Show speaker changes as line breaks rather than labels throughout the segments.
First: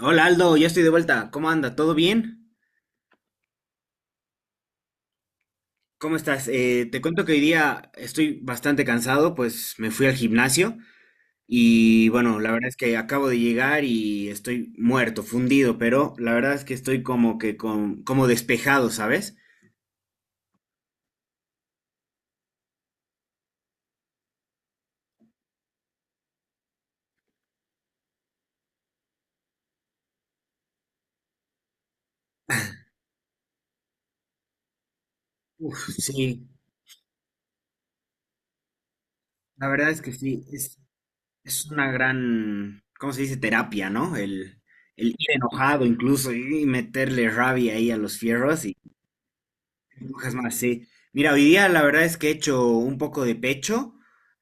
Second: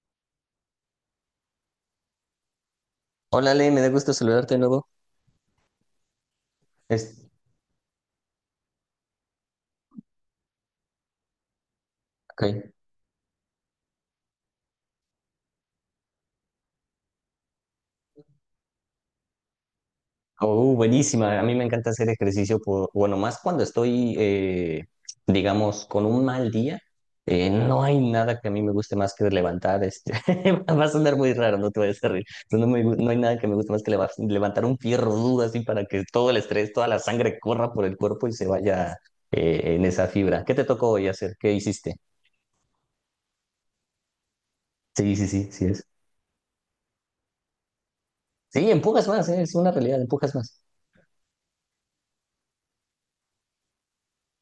Hola Aldo, ya estoy de vuelta. ¿Cómo anda? ¿Todo bien?
Hola, Le, me da gusto saludarte de nuevo.
¿Cómo estás? Te cuento
Es,
que hoy día estoy bastante cansado, pues me fui al gimnasio y bueno, la verdad
okay.
es que acabo de llegar y estoy muerto, fundido, pero la verdad es que estoy como que con, como despejado, ¿sabes?
Oh, buenísima. A mí me encanta hacer ejercicio, bueno, más cuando estoy, digamos, con un mal día. No hay nada que a mí me guste más que levantar. Va a sonar muy raro, no te vayas a reír. Pero no, no hay nada que me guste más que levantar un fierro duro así
Uf,
para que
sí,
todo el estrés, toda la sangre corra por el cuerpo y se vaya
la
en
verdad es
esa
que
fibra.
sí,
¿Qué te tocó hoy hacer? ¿Qué
es una
hiciste?
gran, ¿cómo se dice? Terapia, ¿no? El
Sí, sí,
ir
sí, sí
enojado
es.
incluso y meterle rabia ahí a los fierros.
Sí, empujas más, es una realidad,
Empujas
empujas
más,
más.
sí. Mira, hoy día la verdad es que he hecho un poco de pecho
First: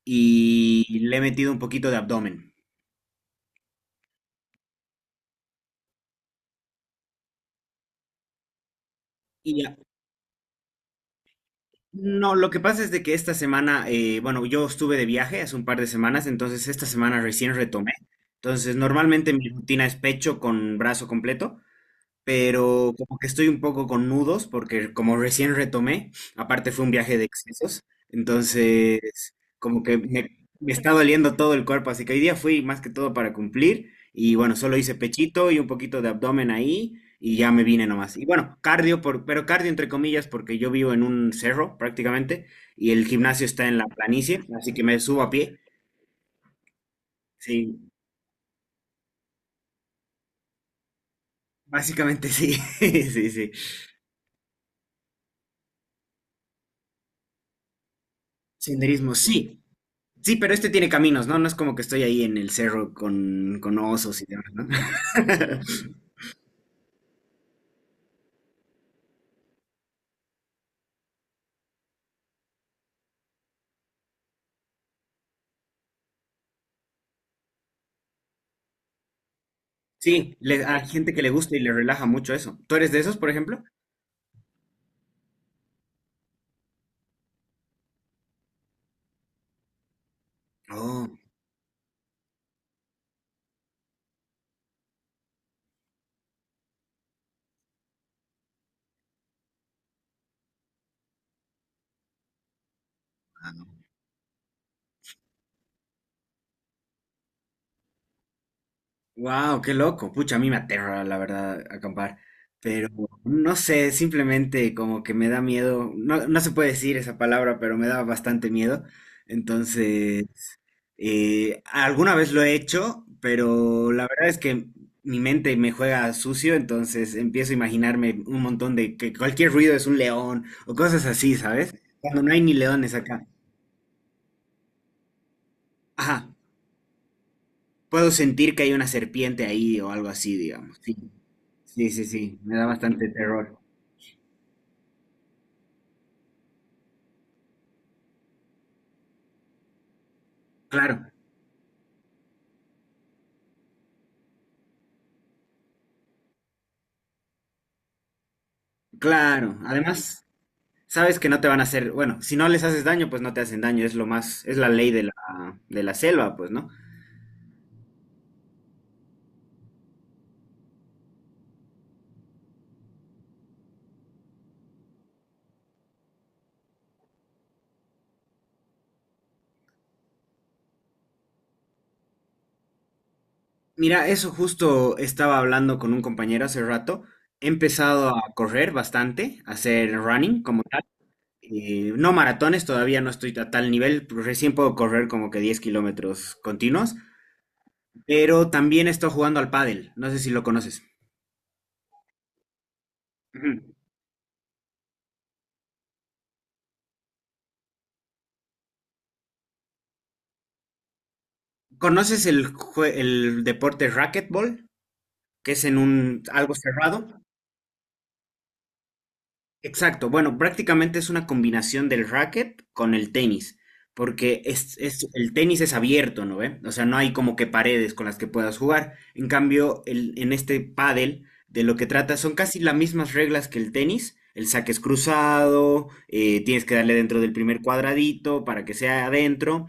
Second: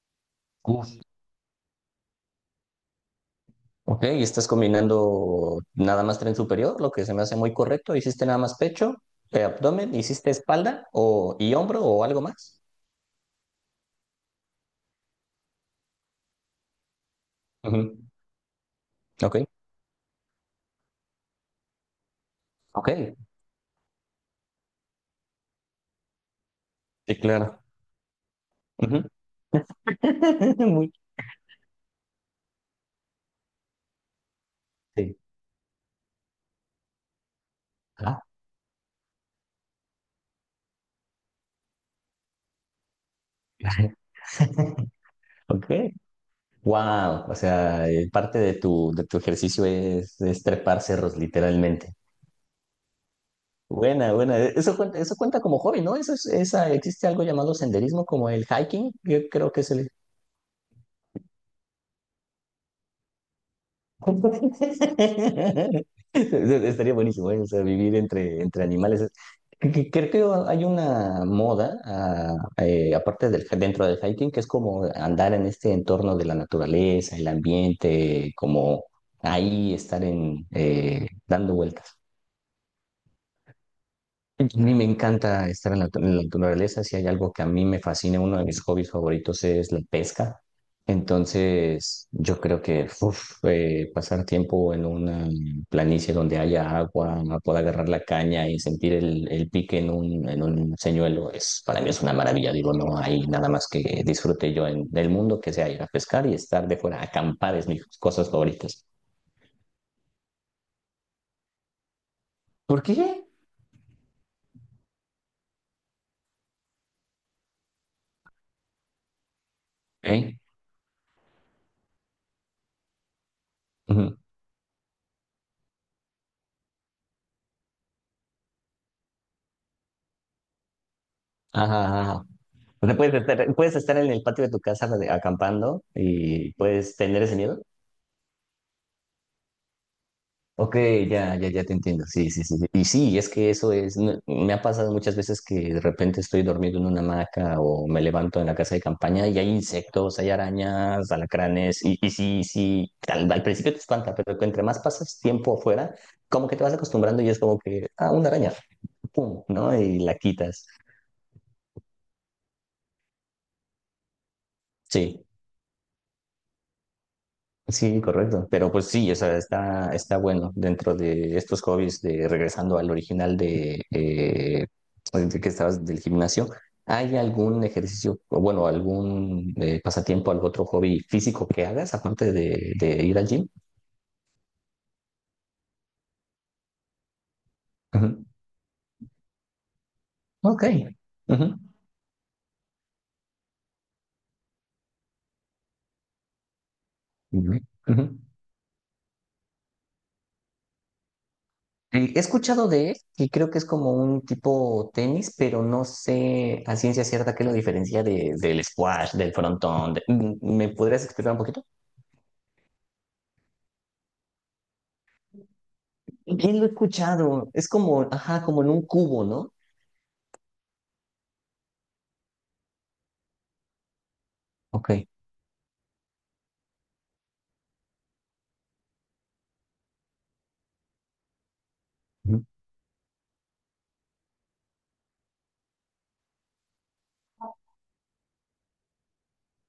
y le he metido un poquito de abdomen.
Ok, y estás combinando nada más tren superior, lo que se me hace muy correcto. ¿Hiciste nada más pecho,
Y ya.
abdomen, hiciste espalda o, y hombro o algo
No, lo que
más?
pasa es de que esta semana, bueno, yo estuve de viaje hace un par de semanas, entonces esta semana recién retomé.
Ujú.
Entonces, normalmente
Ok,
mi rutina es pecho con brazo completo,
ok,
pero como que estoy un poco con nudos porque como recién retomé, aparte fue un
sí,
viaje de
claro.
excesos,
Ujú.
entonces como que me, me está
Muy-
doliendo todo el cuerpo, así que hoy día fui más que todo para cumplir y bueno, solo hice
sí.
pechito y un poquito de abdomen ahí y ya me vine nomás.
Ah,
Y bueno, cardio, por, pero cardio entre comillas porque yo vivo en un cerro prácticamente y el gimnasio está en la planicie, así que me subo a pie,
ok. Wow, o
sí,
sea, parte de tu ejercicio es trepar cerros, literalmente.
básicamente sí, sí, sí.
Buena, buena. Eso cuenta como hobby, ¿no? Existe algo llamado senderismo como el hiking,
Senderismo,
yo creo que
sí.
es el.
Sí, pero este tiene caminos, ¿no? No es como que estoy ahí en el cerro con osos y demás, ¿no?
Estaría buenísimo, ¿eh? O sea, vivir entre animales. Creo que hay una moda, aparte del, dentro del hiking, que es como andar en este entorno de la naturaleza, el ambiente, como ahí estar
Sí, hay gente que le gusta
dando
y le
vueltas.
relaja mucho eso. ¿Tú eres de esos, por ejemplo?
A mí me encanta estar en la naturaleza. Si hay algo que a mí me fascina, uno de mis hobbies favoritos es la pesca.
Oh,
Entonces, yo creo que uf, pasar tiempo en una planicie donde haya agua, poder agarrar la caña y sentir el pique en un señuelo, para mí es una maravilla. Digo, no hay nada más que disfrute yo en el mundo que sea ir a pescar y estar de fuera. Acampar es mis cosas favoritas.
wow, qué loco. Pucha, a mí me aterra, la verdad, acampar.
¿Por
Pero
qué?
no sé, simplemente como que me da miedo. No, no se puede decir esa palabra, pero me da bastante miedo. Entonces,
¿Eh?
Alguna vez lo he hecho, pero la
Ujú.
verdad es que mi mente me juega sucio, entonces empiezo a imaginarme un montón de que cualquier ruido es un león o cosas así, ¿sabes?
Ajá,
Cuando
ajá.
no hay ni
O
leones
sea, puedes
acá.
estar, puedes estar en el patio de tu casa acampando
Ajá,
y puedes tener ese miedo.
puedo sentir que hay una serpiente ahí o algo así,
Ok,
digamos. Sí,
ya, ya, ya te
sí, sí,
entiendo. Sí,
sí,
sí,
me
sí,
da
sí. Y
bastante
sí, es que
terror.
eso es, no- me ha pasado muchas veces que de repente estoy dormido en una hamaca o me levanto en la casa de campaña y hay insectos, hay
Claro,
arañas, alacranes. Y sí, sí, al principio te espanta, pero que entre más pasas tiempo afuera, como que te vas acostumbrando y es como que, ah, una araña, pum,
claro.
¿no? Y la
Además,
quitas.
sabes que no te van a hacer, bueno, si no les haces daño, pues no te hacen daño, es lo más, es la ley
Sí.
de la selva, pues, ¿no?
Sí, correcto. Pero pues sí, o sea, está bueno dentro de estos hobbies de regresando al original de que estabas del gimnasio. ¿Hay algún ejercicio, o bueno, algún pasatiempo, algún otro hobby físico que hagas aparte de ir al gym?
Mira, eso justo estaba hablando con un compañero hace rato. He empezado
Ujú.
a correr bastante, a hacer running como
Ok.
tal.
Ujú.
No maratones, todavía no estoy a tal nivel. Pero recién puedo correr como que 10 km continuos.
Ujú. Ujú.
Pero también estoy jugando al pádel. No sé si lo conoces.
He escuchado de él y creo que
Ujú.
es como un tipo tenis, pero no sé a ciencia cierta qué lo diferencia del squash, del frontón. ¿Me podrías explicar un poquito?
¿Conoces el, el deporte racquetball? Que es en un algo
Bien lo he
cerrado.
escuchado. Es como, ajá, como en un cubo, ¿no?
Exacto, bueno, prácticamente es una combinación del racket con el tenis, porque es,
Ok.
el tenis es abierto, ¿no ve? O sea, no hay como que paredes con las que puedas jugar. En cambio, en este pádel, de lo que trata son
Ujú.
casi las mismas reglas que el tenis. El saque es cruzado, tienes que darle dentro del primer cuadradito para que sea adentro,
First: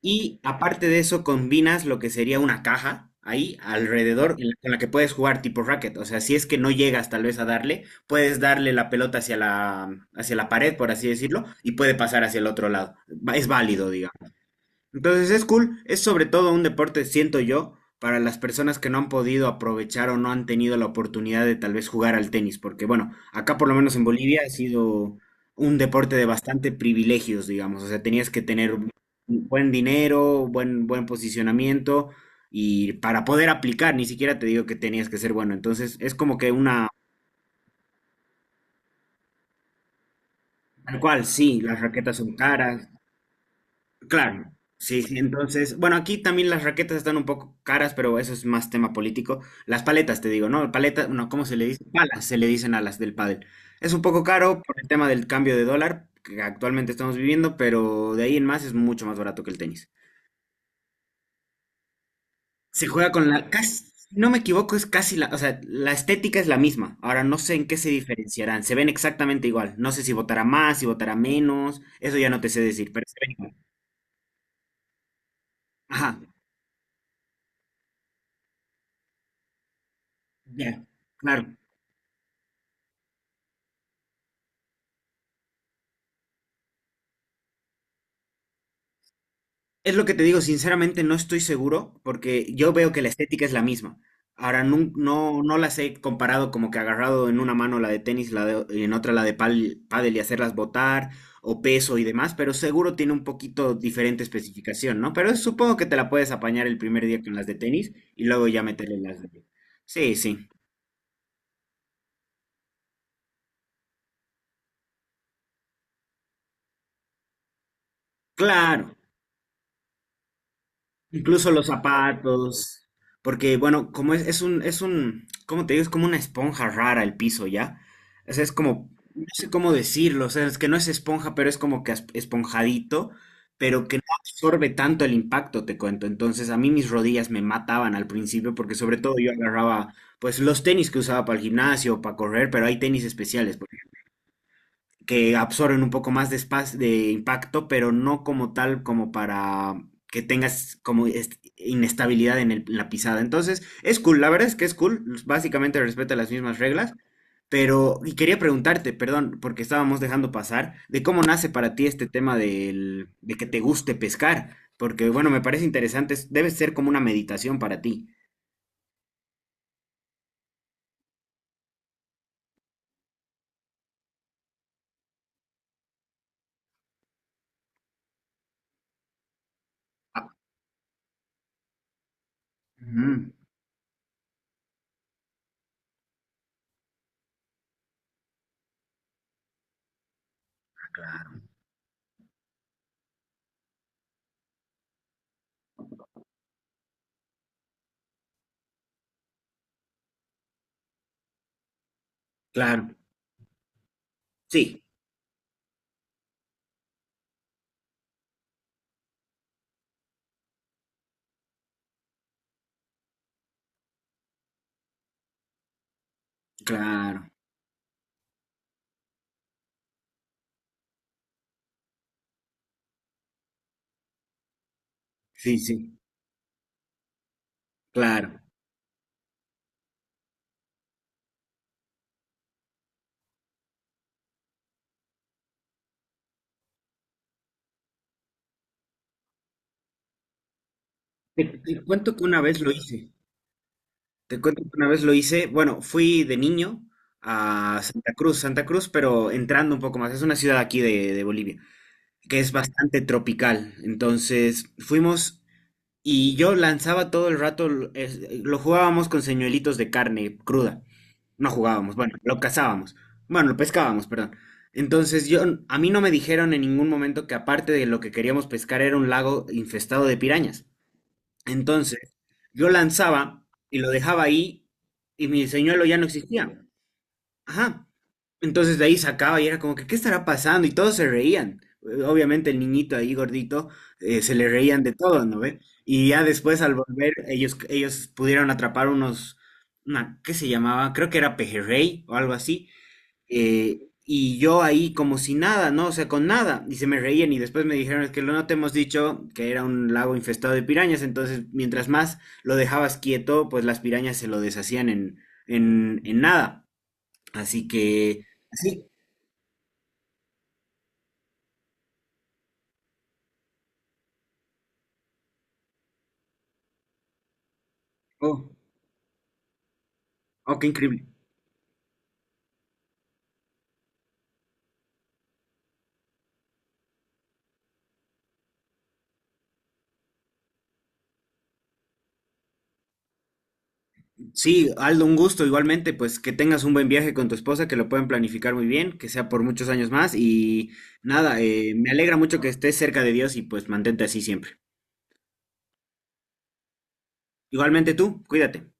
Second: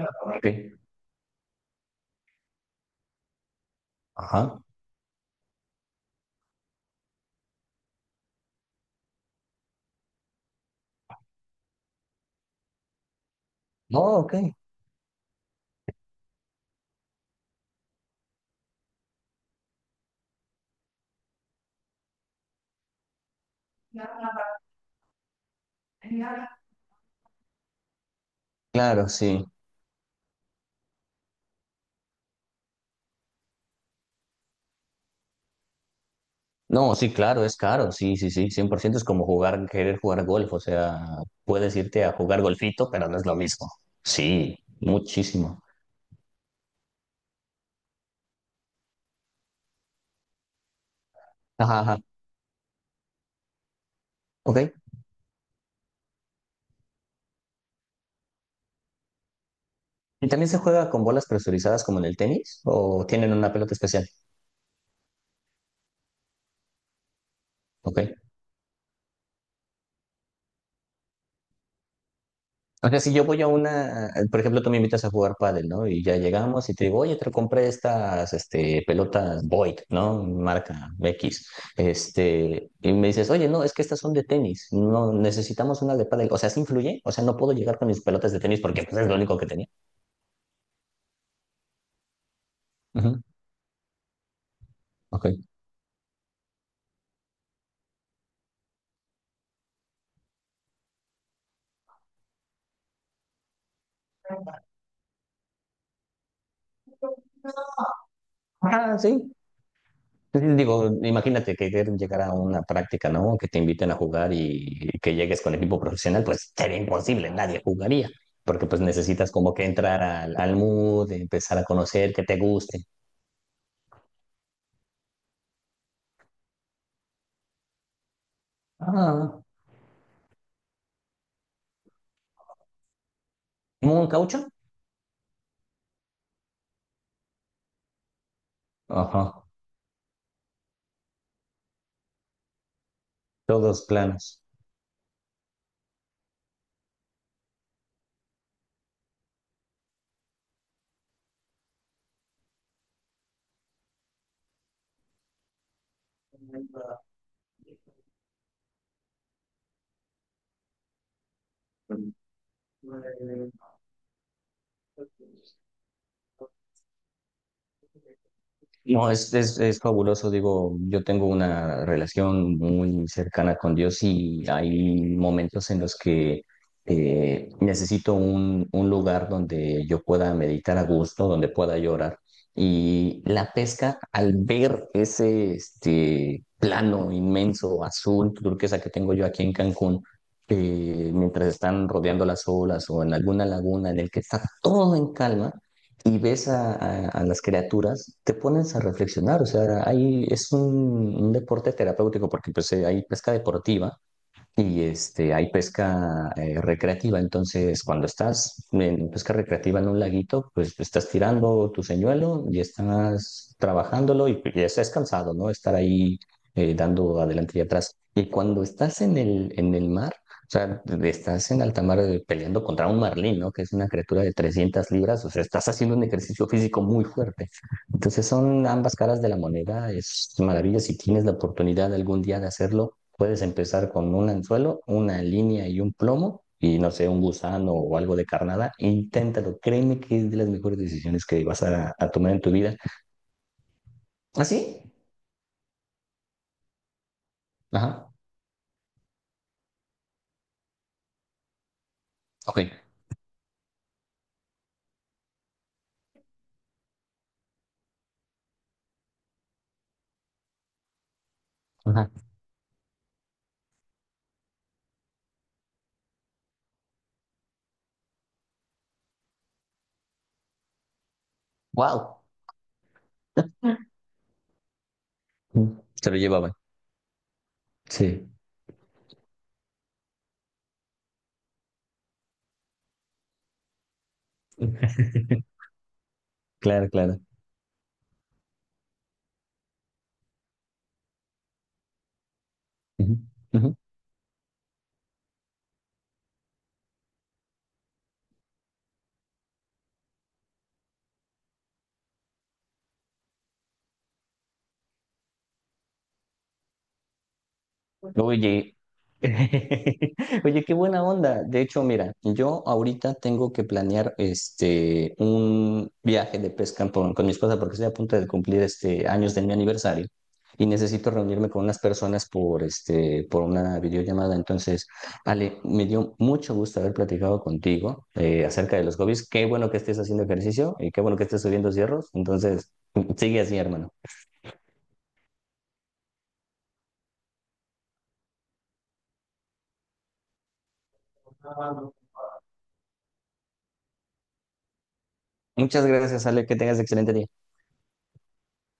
y
Ok.
aparte de eso, combinas lo que sería una caja ahí alrededor en
Ajá.
con la que puedes jugar tipo racket. O sea, si es que no llegas tal vez a darle, puedes darle la pelota hacia la pared, por así decirlo, y puede pasar hacia el otro lado. Es válido, digamos.
Oh, ok.
Entonces es cool, es sobre todo un deporte, siento yo, para las personas que no han podido aprovechar o no han tenido la oportunidad de tal vez jugar al tenis, porque bueno, acá por lo menos en Bolivia ha sido un deporte de bastante privilegios, digamos, o sea, tenías que tener un
Claro, sí.
buen dinero, buen, buen posicionamiento y para poder aplicar, ni siquiera te digo que tenías que ser bueno, entonces es como que una,
No, sí, claro, es caro. Sí, sí, sí. 100% es como querer jugar golf. O
tal
sea,
cual, sí,
puedes
las
irte a
raquetas son
jugar
caras.
golfito, pero no es lo mismo.
Claro,
Sí,
sí, sí,
muchísimo.
entonces, bueno, aquí también las raquetas están un poco caras, pero eso es más tema político. Las paletas, te digo, ¿no? Paletas, no, ¿cómo se le
Ajá,
dice?
ajá.
Palas, se le dicen a las del pádel. Es un poco caro
Ok.
por el tema del cambio de dólar que actualmente estamos viviendo, pero de ahí en más es mucho más barato que el tenis.
¿Y también se juega con bolas presurizadas como en el tenis?
Se
¿O
juega con
tienen
la,
una pelota
casi, si
especial?
no me equivoco, es casi la, o sea, la estética es la misma. Ahora no sé en qué se
Ok.
diferenciarán, se ven exactamente igual. No sé si votará más, si votará menos, eso ya no te sé
O
decir,
sea,
pero
si
se
yo
ven
voy a
igual.
por ejemplo, tú me invitas a jugar pádel, ¿no? Y
Ajá,
ya llegamos y te digo, oye, te compré estas, pelotas Void, ¿no?
ya,
Marca X.
claro.
Y me dices, oye, no, es que estas son de tenis, no, necesitamos una de pádel. O sea, ¿sí influye? O sea, no puedo llegar con mis pelotas de tenis porque pues, es lo único que tenía.
Es lo que te digo, sinceramente no estoy seguro porque yo veo que la
Ujú,
estética es la misma. Ahora
ok.
no, no, las he comparado como que agarrado en una mano la de tenis y en otra la de pádel y hacerlas botar o peso y demás, pero seguro tiene un poquito diferente especificación, ¿no? Pero supongo que te la puedes apañar el primer día con las de tenis y luego ya meterle
Ah,
las
sí,
de... Sí, sí,
sí. Digo, imagínate que llegar a una práctica, ¿no? Que te inviten a jugar y que llegues con equipo profesional, pues sería imposible, nadie jugaría, porque pues
claro.
necesitas como que entrar al mood,
Incluso
empezar a
los
conocer, que te guste.
zapatos, porque bueno, como es un, ¿cómo te digo? Es como una esponja rara el piso, ¿ya? O sea, es como, no
Ah,
sé cómo decirlo, o sea, es que no es esponja, pero es como que esponjadito, pero que no
¿un caucho?
absorbe tanto el impacto, te cuento. Entonces, a mí mis rodillas me mataban al principio, porque sobre todo yo
Ajá,
agarraba, pues, los tenis que usaba para el gimnasio, para correr, pero hay tenis especiales
todos planos.
que absorben un poco más de, espacio, de impacto, pero no como tal, como para que tengas como inestabilidad en, en la pisada. Entonces, es cool, la verdad es que es cool, básicamente respeta las mismas reglas, pero, y quería preguntarte, perdón, porque estábamos dejando pasar, de cómo nace para ti este tema del, de que te guste pescar, porque bueno, me parece interesante, debe ser como una meditación para ti.
No, es fabuloso, digo, yo tengo una relación muy cercana con Dios y hay momentos en los que necesito un lugar donde yo
Ah,
pueda meditar a gusto, donde pueda llorar. Y
ujú,
la pesca, al ver ese plano inmenso, azul, turquesa que tengo yo aquí en Cancún, mientras están rodeando las olas o en alguna laguna en el que está todo en calma, y ves a las criaturas, te pones a reflexionar. O sea, ahí es un deporte terapéutico porque pues,
claro,
hay pesca deportiva
sí,
y hay pesca recreativa, entonces cuando estás en pesca recreativa en un laguito, pues estás tirando tu señuelo y estás trabajándolo y estás cansado, ¿no? Estar ahí dando
claro,
adelante y atrás. Y cuando estás en el mar, o sea, estás en alta mar peleando contra un marlín, ¿no? Que es una criatura de 300 libras, o sea,
sí,
estás
sí,
haciendo un ejercicio físico muy fuerte. Entonces
claro.
son ambas caras de la moneda, es maravilla si tienes la oportunidad algún día de hacerlo. Puedes empezar con un anzuelo, una línea y un plomo, y no sé, un gusano o algo de carnada. Inténtalo, créeme que es de las mejores decisiones que
Te,
vas
te
a, a
cuento que
tomar
una
en tu
vez lo
vida.
hice. Te
¿Ah,
cuento que
sí?
una vez lo hice. Bueno, fui de niño a
Ajá.
Santa Cruz, Santa Cruz, pero entrando un poco más. Es una ciudad aquí de Bolivia, que es
Ok.
bastante tropical. Entonces fuimos y yo lanzaba todo el rato, lo jugábamos con señuelitos de carne cruda. No jugábamos,
Ajá.
bueno, lo cazábamos. Bueno, lo pescábamos, perdón. Entonces yo, a mí no me dijeron en ningún momento que aparte de lo que queríamos pescar era un lago infestado de pirañas. Entonces,
Wow.
yo lanzaba y lo dejaba ahí y mi señuelo ya no
Se lo llevaban.
existía. Ajá.
Sí.
Entonces de ahí sacaba y era como que, ¿qué estará pasando? Y todos se reían. Obviamente el niñito ahí gordito, se le reían de todo, ¿no ve? Y ya después al
Claro,
volver,
claro.
ellos pudieron atrapar unos, una, ¿qué se llamaba? Creo que era pejerrey o algo así.
Ujú, ujú.
Y yo ahí como si nada, ¿no? O sea, con nada. Y se me reían y después me dijeron, es que lo no te hemos dicho que era un lago infestado de pirañas, entonces mientras más lo dejabas quieto, pues las pirañas se lo deshacían en nada. Así que,
Oye,
sí,
oye, qué buena onda. De hecho, mira, yo ahorita tengo que planear un viaje de pesca con mi esposa porque estoy a punto de
oh,
cumplir años de mi aniversario
oh,
y
qué increíble.
necesito reunirme con unas personas por una videollamada. Entonces, Ale, me dio mucho gusto haber platicado contigo acerca de los hobbies. Qué bueno que estés haciendo ejercicio y qué bueno que estés subiendo cierros. Entonces, sigue así, hermano.
Sí, Aldo, un gusto igualmente, pues que tengas un buen viaje con tu esposa, que lo puedan planificar muy bien, que sea por muchos años más y nada, me alegra mucho que estés cerca de Dios y pues mantente así siempre.
Muchas gracias, Ale, que tengas excelente día.
Igualmente tú, cuídate.